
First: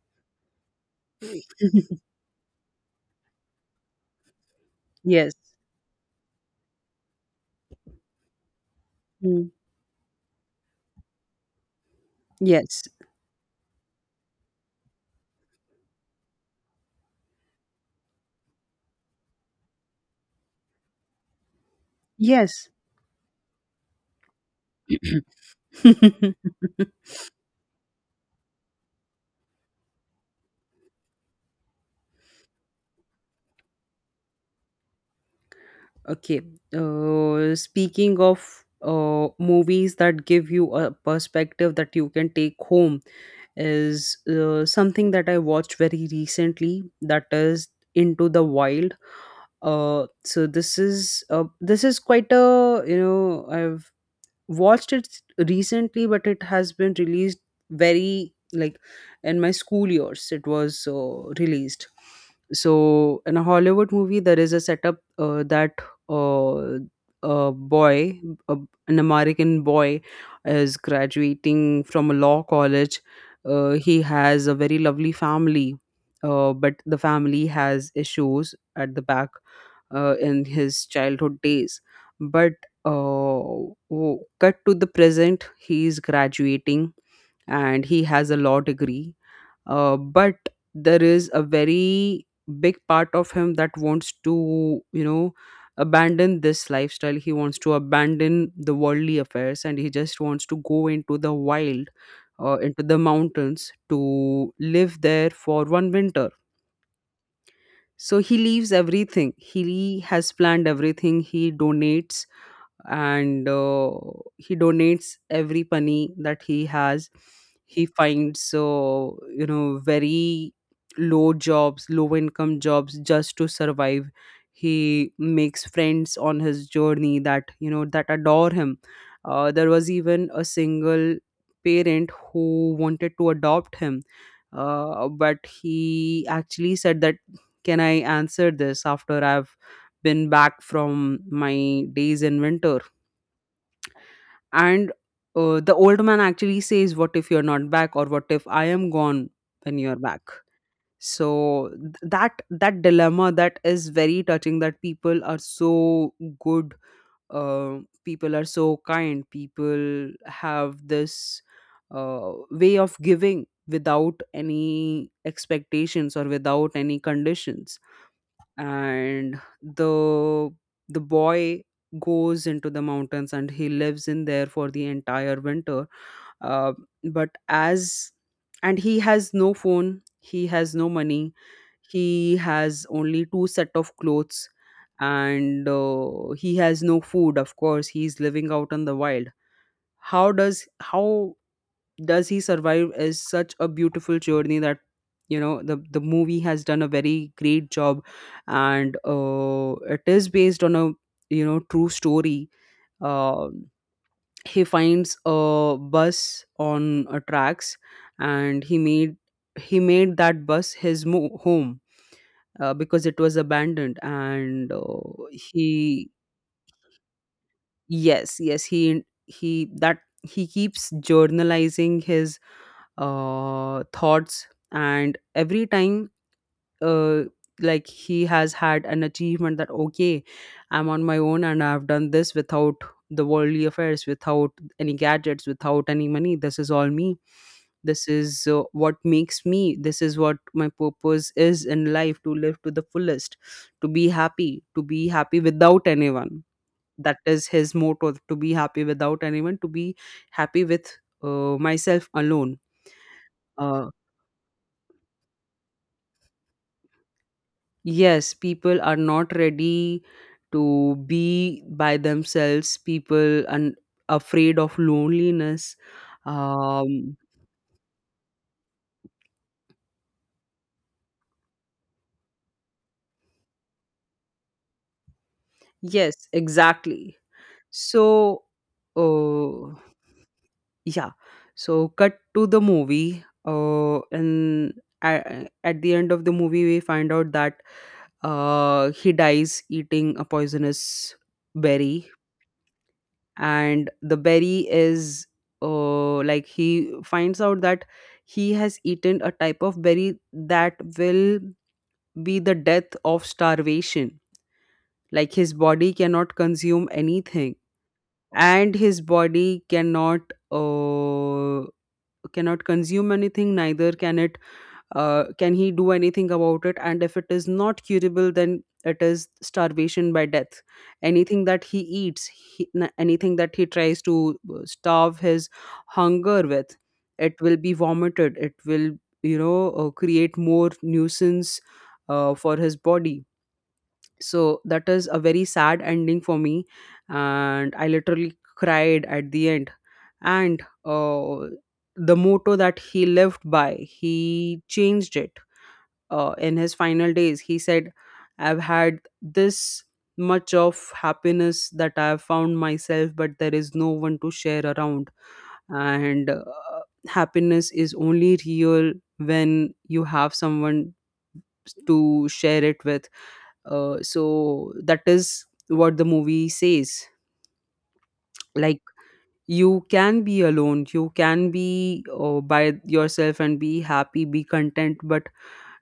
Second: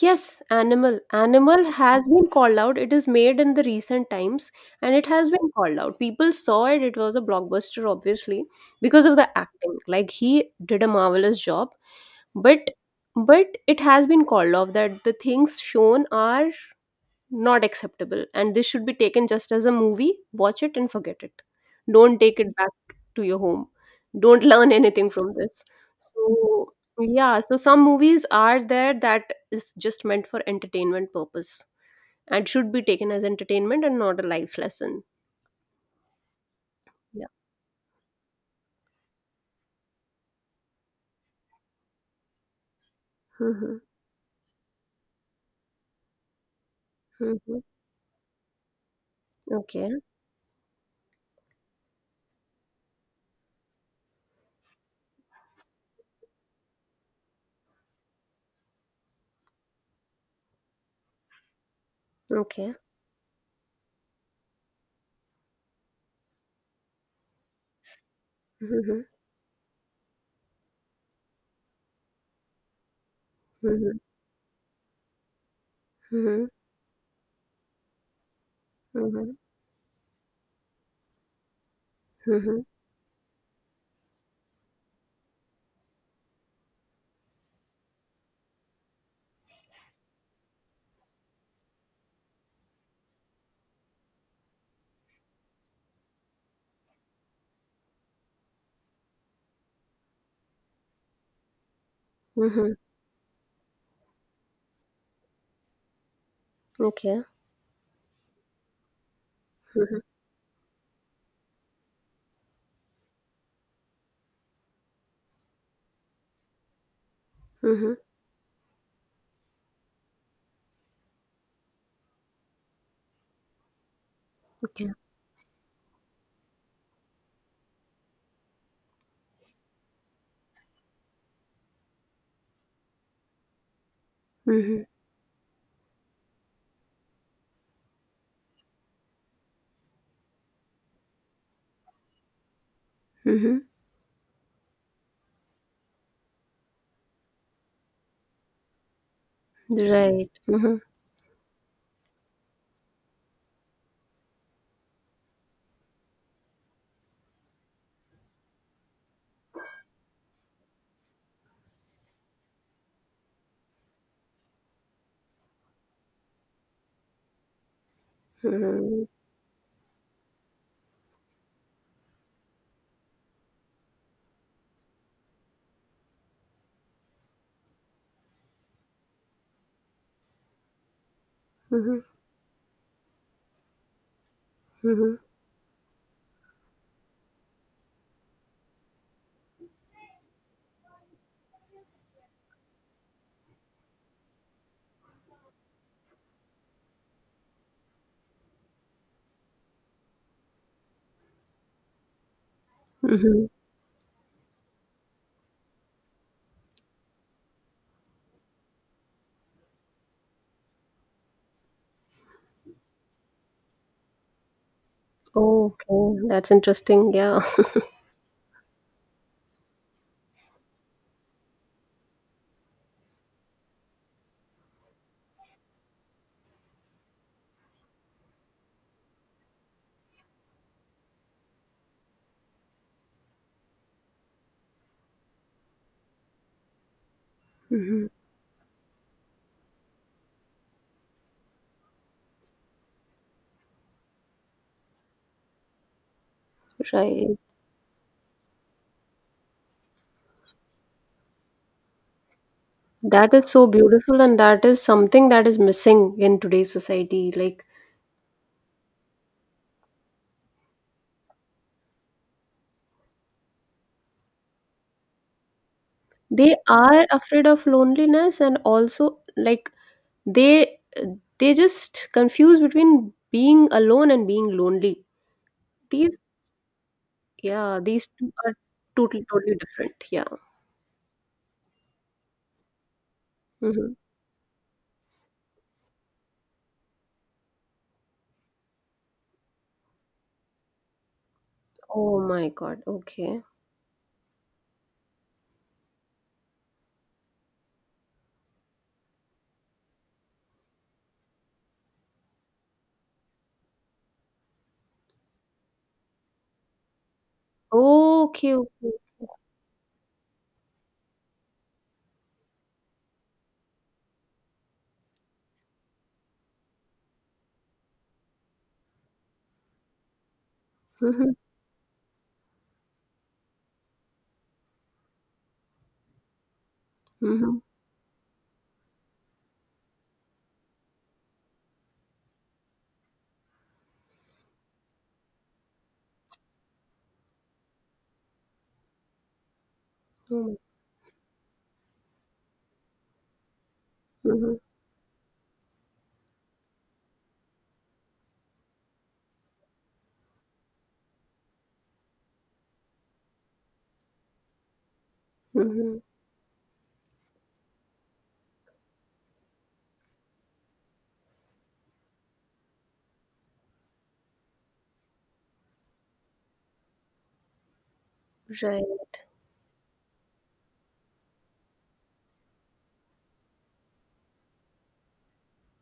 [SPEAKER 1] yes, animal. Animal has been called out. It is made in the recent times and it has
[SPEAKER 2] Yes.
[SPEAKER 1] been called out. People saw it. It was a blockbuster, obviously, because of the
[SPEAKER 2] Mm.
[SPEAKER 1] acting. Like he did a marvelous job. But
[SPEAKER 2] Yes,
[SPEAKER 1] but it has been called off that the things shown are not acceptable. And this should be taken just as a movie, watch it and forget it. Don't take it
[SPEAKER 2] yes.
[SPEAKER 1] back to your home. Don't learn anything from this. So, yeah, so some movies are there that is just meant for entertainment purpose and should be taken as entertainment and not a life lesson.
[SPEAKER 2] Okay.
[SPEAKER 1] Yeah.
[SPEAKER 2] Uh, speaking of uh, movies that give you a perspective that you can take home
[SPEAKER 1] Mm-hmm.
[SPEAKER 2] is uh, something that I watched very recently. That
[SPEAKER 1] Mm-hmm.
[SPEAKER 2] is Into the Wild.
[SPEAKER 1] Okay.
[SPEAKER 2] Uh, so this is, uh, this is quite a, you know I've watched it recently, but it has been released very, like, in my school years. It was uh, released.
[SPEAKER 1] Okay.
[SPEAKER 2] So in a Hollywood movie, there is a setup, uh, that, uh, a boy, a, an
[SPEAKER 1] Mm-hmm.
[SPEAKER 2] American boy, is graduating from a law college. Uh,
[SPEAKER 1] Mm-hmm.
[SPEAKER 2] he has a very lovely family,
[SPEAKER 1] Mm-hmm.
[SPEAKER 2] uh, but the family has issues at the back,
[SPEAKER 1] Mm-hmm.
[SPEAKER 2] uh, in his childhood days. But
[SPEAKER 1] Mm-hmm.
[SPEAKER 2] uh, w- cut to the present, he is graduating and he has a law degree, uh, but there is a very big part of him that wants to, you know abandon this lifestyle. He wants to abandon the worldly affairs and he just wants to go into the wild, uh,
[SPEAKER 1] Mm-hmm.
[SPEAKER 2] into the mountains, to live there for one winter.
[SPEAKER 1] Okay.
[SPEAKER 2] So he leaves everything,
[SPEAKER 1] Mm-hmm.
[SPEAKER 2] he has planned everything, he donates, and uh, he donates every penny that he has. He
[SPEAKER 1] Mm-hmm.
[SPEAKER 2] finds, so, you know very low jobs low income jobs, just to survive.
[SPEAKER 1] Okay.
[SPEAKER 2] He makes friends on his journey that you know that adore him. Uh, there was even a single parent who wanted to adopt him,
[SPEAKER 1] Mm-hmm.
[SPEAKER 2] uh, but he actually said that, can I answer this after I've been back from my days in winter?
[SPEAKER 1] Mm-hmm.
[SPEAKER 2] And uh, the old man actually says, "What if you're not back? Or what if I am gone when you're back?"
[SPEAKER 1] Right. Mm-hmm.
[SPEAKER 2] So th- that that dilemma, that is very touching, that people are so good, uh, people are so kind, people have this uh, way of giving without any expectations or without any conditions.
[SPEAKER 1] Mm-hmm.
[SPEAKER 2] And the the boy goes into the mountains and he lives in there for the entire winter. Uh, but as And he has no phone, he has no money,
[SPEAKER 1] Mhm,
[SPEAKER 2] he has only two set of clothes,
[SPEAKER 1] mhm,
[SPEAKER 2] and uh, he has no food, of course, he's living out in the wild. How does how does he survive, is such a beautiful journey that, you know the the movie has done a very great job. And uh, it is based on a, you know true story.
[SPEAKER 1] mhm.
[SPEAKER 2] Um he finds a bus on, uh, tracks, and he made he made that bus his mo- home, uh, because it was abandoned, and uh, he—
[SPEAKER 1] Okay, that's interesting. Yeah.
[SPEAKER 2] Yes, yes. He he that he keeps journalizing his uh, thoughts, and every time, uh, like, he has had an achievement that, okay, I'm on my own and I've done this without the worldly affairs, without any gadgets, without any money. This is all me. This
[SPEAKER 1] Mhm.
[SPEAKER 2] is uh, what makes me this is what my purpose is in life, to live to the fullest, to be happy, to be happy without anyone. That
[SPEAKER 1] Right.
[SPEAKER 2] is his motto, to be happy without anyone, to be happy with, uh, myself alone.
[SPEAKER 1] That is so
[SPEAKER 2] Uh,
[SPEAKER 1] beautiful, and that is something that is missing in today's society. Like,
[SPEAKER 2] yes, people are not ready to be by themselves, people and afraid of loneliness.
[SPEAKER 1] they are
[SPEAKER 2] um
[SPEAKER 1] afraid of loneliness, and also, like, they they just confuse between being alone and being lonely. These,
[SPEAKER 2] yes, exactly.
[SPEAKER 1] yeah, these two
[SPEAKER 2] So,
[SPEAKER 1] are totally, totally
[SPEAKER 2] uh
[SPEAKER 1] different. Yeah.
[SPEAKER 2] yeah, so cut to the movie,
[SPEAKER 1] Hmm.
[SPEAKER 2] uh and, a- at the end of the movie, we find out that, uh he dies eating a poisonous berry.
[SPEAKER 1] Oh my God. Okay.
[SPEAKER 2] And the berry is, uh, like, he finds out that he has eaten a type of berry that will be the death of starvation, like his body cannot consume anything.
[SPEAKER 1] Okay.
[SPEAKER 2] And
[SPEAKER 1] Okay.
[SPEAKER 2] his body cannot uh, cannot consume anything, neither can it uh, can he do anything about it. And if it is not curable, then it is starvation by death.
[SPEAKER 1] Mm-hmm.
[SPEAKER 2] Anything that he eats he, n- anything that he tries to, uh, starve his hunger with, it will
[SPEAKER 1] Mm-hmm.
[SPEAKER 2] be vomited, it will, you know uh, create more nuisance, uh, for his body. So that is a very sad ending for me, and I literally cried at the end.
[SPEAKER 1] Mm-hmm.
[SPEAKER 2] And uh, the motto that he lived by,
[SPEAKER 1] Mm-hmm.
[SPEAKER 2] he changed it, uh, in his final days. He said, I've had this much of happiness that I've found myself, but there is no one to share around.
[SPEAKER 1] Mm-hmm.
[SPEAKER 2] And uh, happiness is only real when you have someone to share it with. Uh, so that is what the movie says. Like,
[SPEAKER 1] Right.
[SPEAKER 2] you can be alone, you can be, uh, by yourself, and be happy, be content, but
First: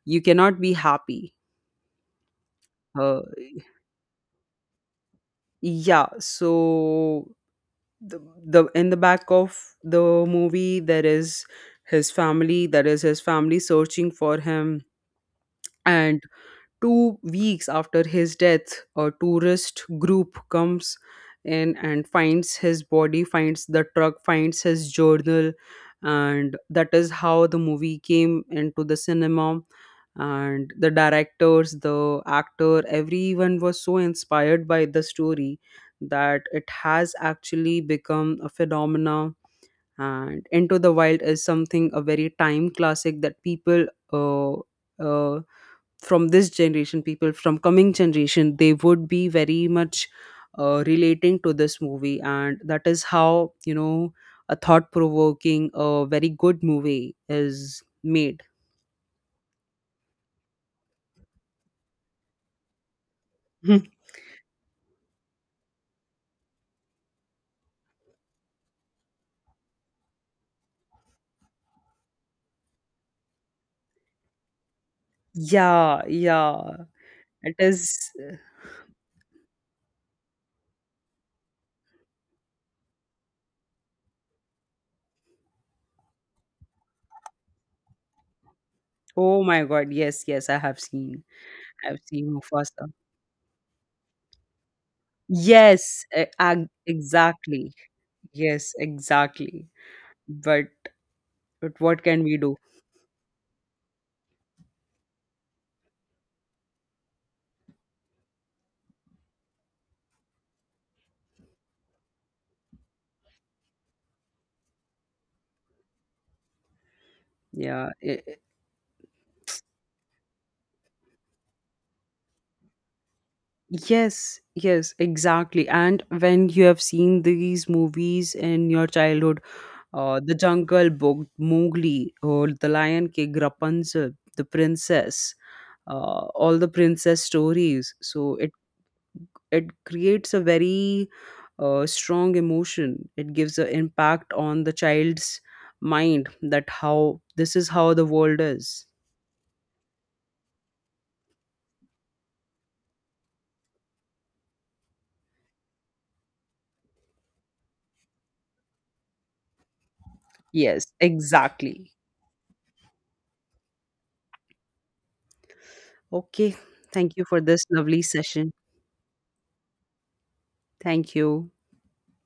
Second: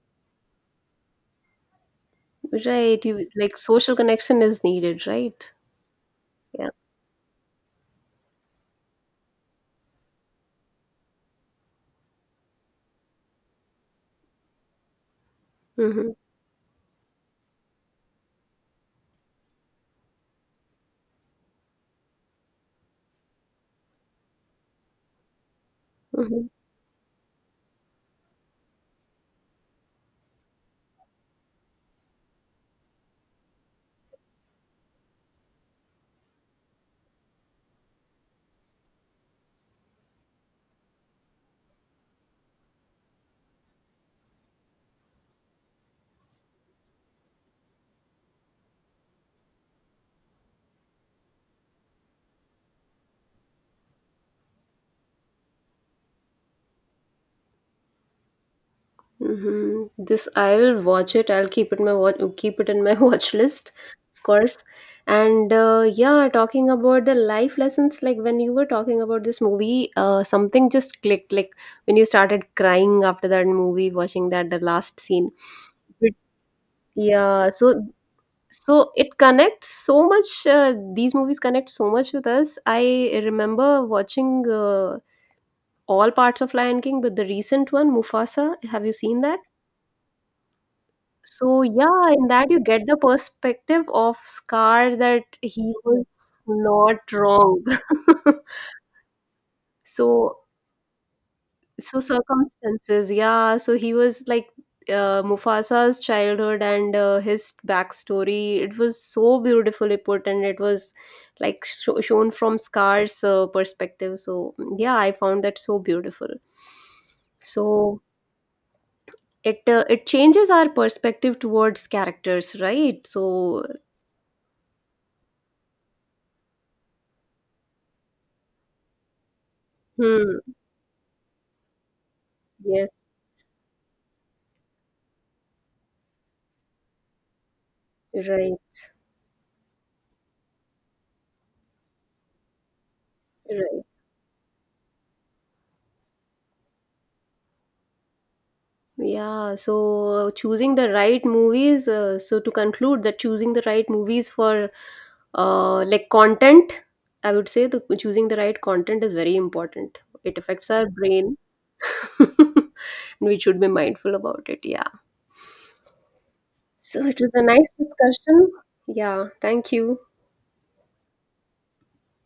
[SPEAKER 2] you cannot be happy.
[SPEAKER 1] Right.
[SPEAKER 2] Uh,
[SPEAKER 1] You like social connection is needed, right?
[SPEAKER 2] Yeah,
[SPEAKER 1] Yeah.
[SPEAKER 2] so the, the in the back of the movie, there is his family, there is his family searching for him.
[SPEAKER 1] Mm-hmm.
[SPEAKER 2] And Two weeks after his death, a tourist group comes in and finds his body, finds the truck, finds his journal,
[SPEAKER 1] Mm-hmm.
[SPEAKER 2] and that is how the movie came into the cinema. And the directors, the actor, everyone was so inspired by the story that it has actually become a phenomena. And Into the Wild is something, a very time classic, that people, uh, uh, from this generation, people from coming generation, they would be very much, uh, relating to this movie. And that is how, you know a thought provoking, a very good movie is made.
[SPEAKER 1] Mm-hmm. This I will watch it. I'll keep it my watch, keep it in my watch list, of course. And uh, yeah, talking about the life lessons, like when you were talking about this movie, uh, something just clicked. Like when you started crying after that movie, watching that the last scene.
[SPEAKER 2] Yeah,
[SPEAKER 1] But
[SPEAKER 2] yeah,
[SPEAKER 1] yeah,
[SPEAKER 2] it
[SPEAKER 1] so
[SPEAKER 2] is.
[SPEAKER 1] so it connects so much. Uh, these movies connect so much with us. I remember watching uh, all parts of Lion King, but the recent one, Mufasa. Have you seen that?
[SPEAKER 2] Oh my god, yes, yes, i have seen
[SPEAKER 1] So
[SPEAKER 2] I've
[SPEAKER 1] yeah, in
[SPEAKER 2] seen
[SPEAKER 1] that you get
[SPEAKER 2] Mufasa.
[SPEAKER 1] the perspective of Scar that he
[SPEAKER 2] Yes,
[SPEAKER 1] was
[SPEAKER 2] e- ag-
[SPEAKER 1] not wrong.
[SPEAKER 2] exactly. Yes, exactly.
[SPEAKER 1] So
[SPEAKER 2] But but
[SPEAKER 1] so
[SPEAKER 2] what can we do?
[SPEAKER 1] circumstances, yeah, so he was like uh, Mufasa's childhood and uh, his backstory, it was so beautifully put, and it was like sho shown from Scar's uh, perspective, so yeah, I found that so beautiful,
[SPEAKER 2] Yeah.
[SPEAKER 1] so
[SPEAKER 2] i-
[SPEAKER 1] it uh, it changes our perspective towards characters, right? So
[SPEAKER 2] Yes, yes, exactly. And when you have seen these movies in your childhood, uh, The
[SPEAKER 1] hmm,
[SPEAKER 2] Jungle Book, Mowgli, or The
[SPEAKER 1] yes,
[SPEAKER 2] Lion King, Rapunzel, The Princess, uh, all the princess stories, so it
[SPEAKER 1] right,
[SPEAKER 2] it creates a very, uh, strong emotion. It gives an
[SPEAKER 1] right.
[SPEAKER 2] impact on the child's mind, that how this is, how the world is.
[SPEAKER 1] Yeah, so choosing the right movies. Uh, so to conclude, that choosing the right movies for uh, like content, I would say the choosing the right content is very important. It affects
[SPEAKER 2] Yes,
[SPEAKER 1] our brain,
[SPEAKER 2] exactly.
[SPEAKER 1] and we should be mindful about it. Yeah.
[SPEAKER 2] Okay,
[SPEAKER 1] So
[SPEAKER 2] thank
[SPEAKER 1] it
[SPEAKER 2] you
[SPEAKER 1] was
[SPEAKER 2] for
[SPEAKER 1] a
[SPEAKER 2] this
[SPEAKER 1] nice
[SPEAKER 2] lovely session.
[SPEAKER 1] discussion. Yeah, thank you.
[SPEAKER 2] Thank you.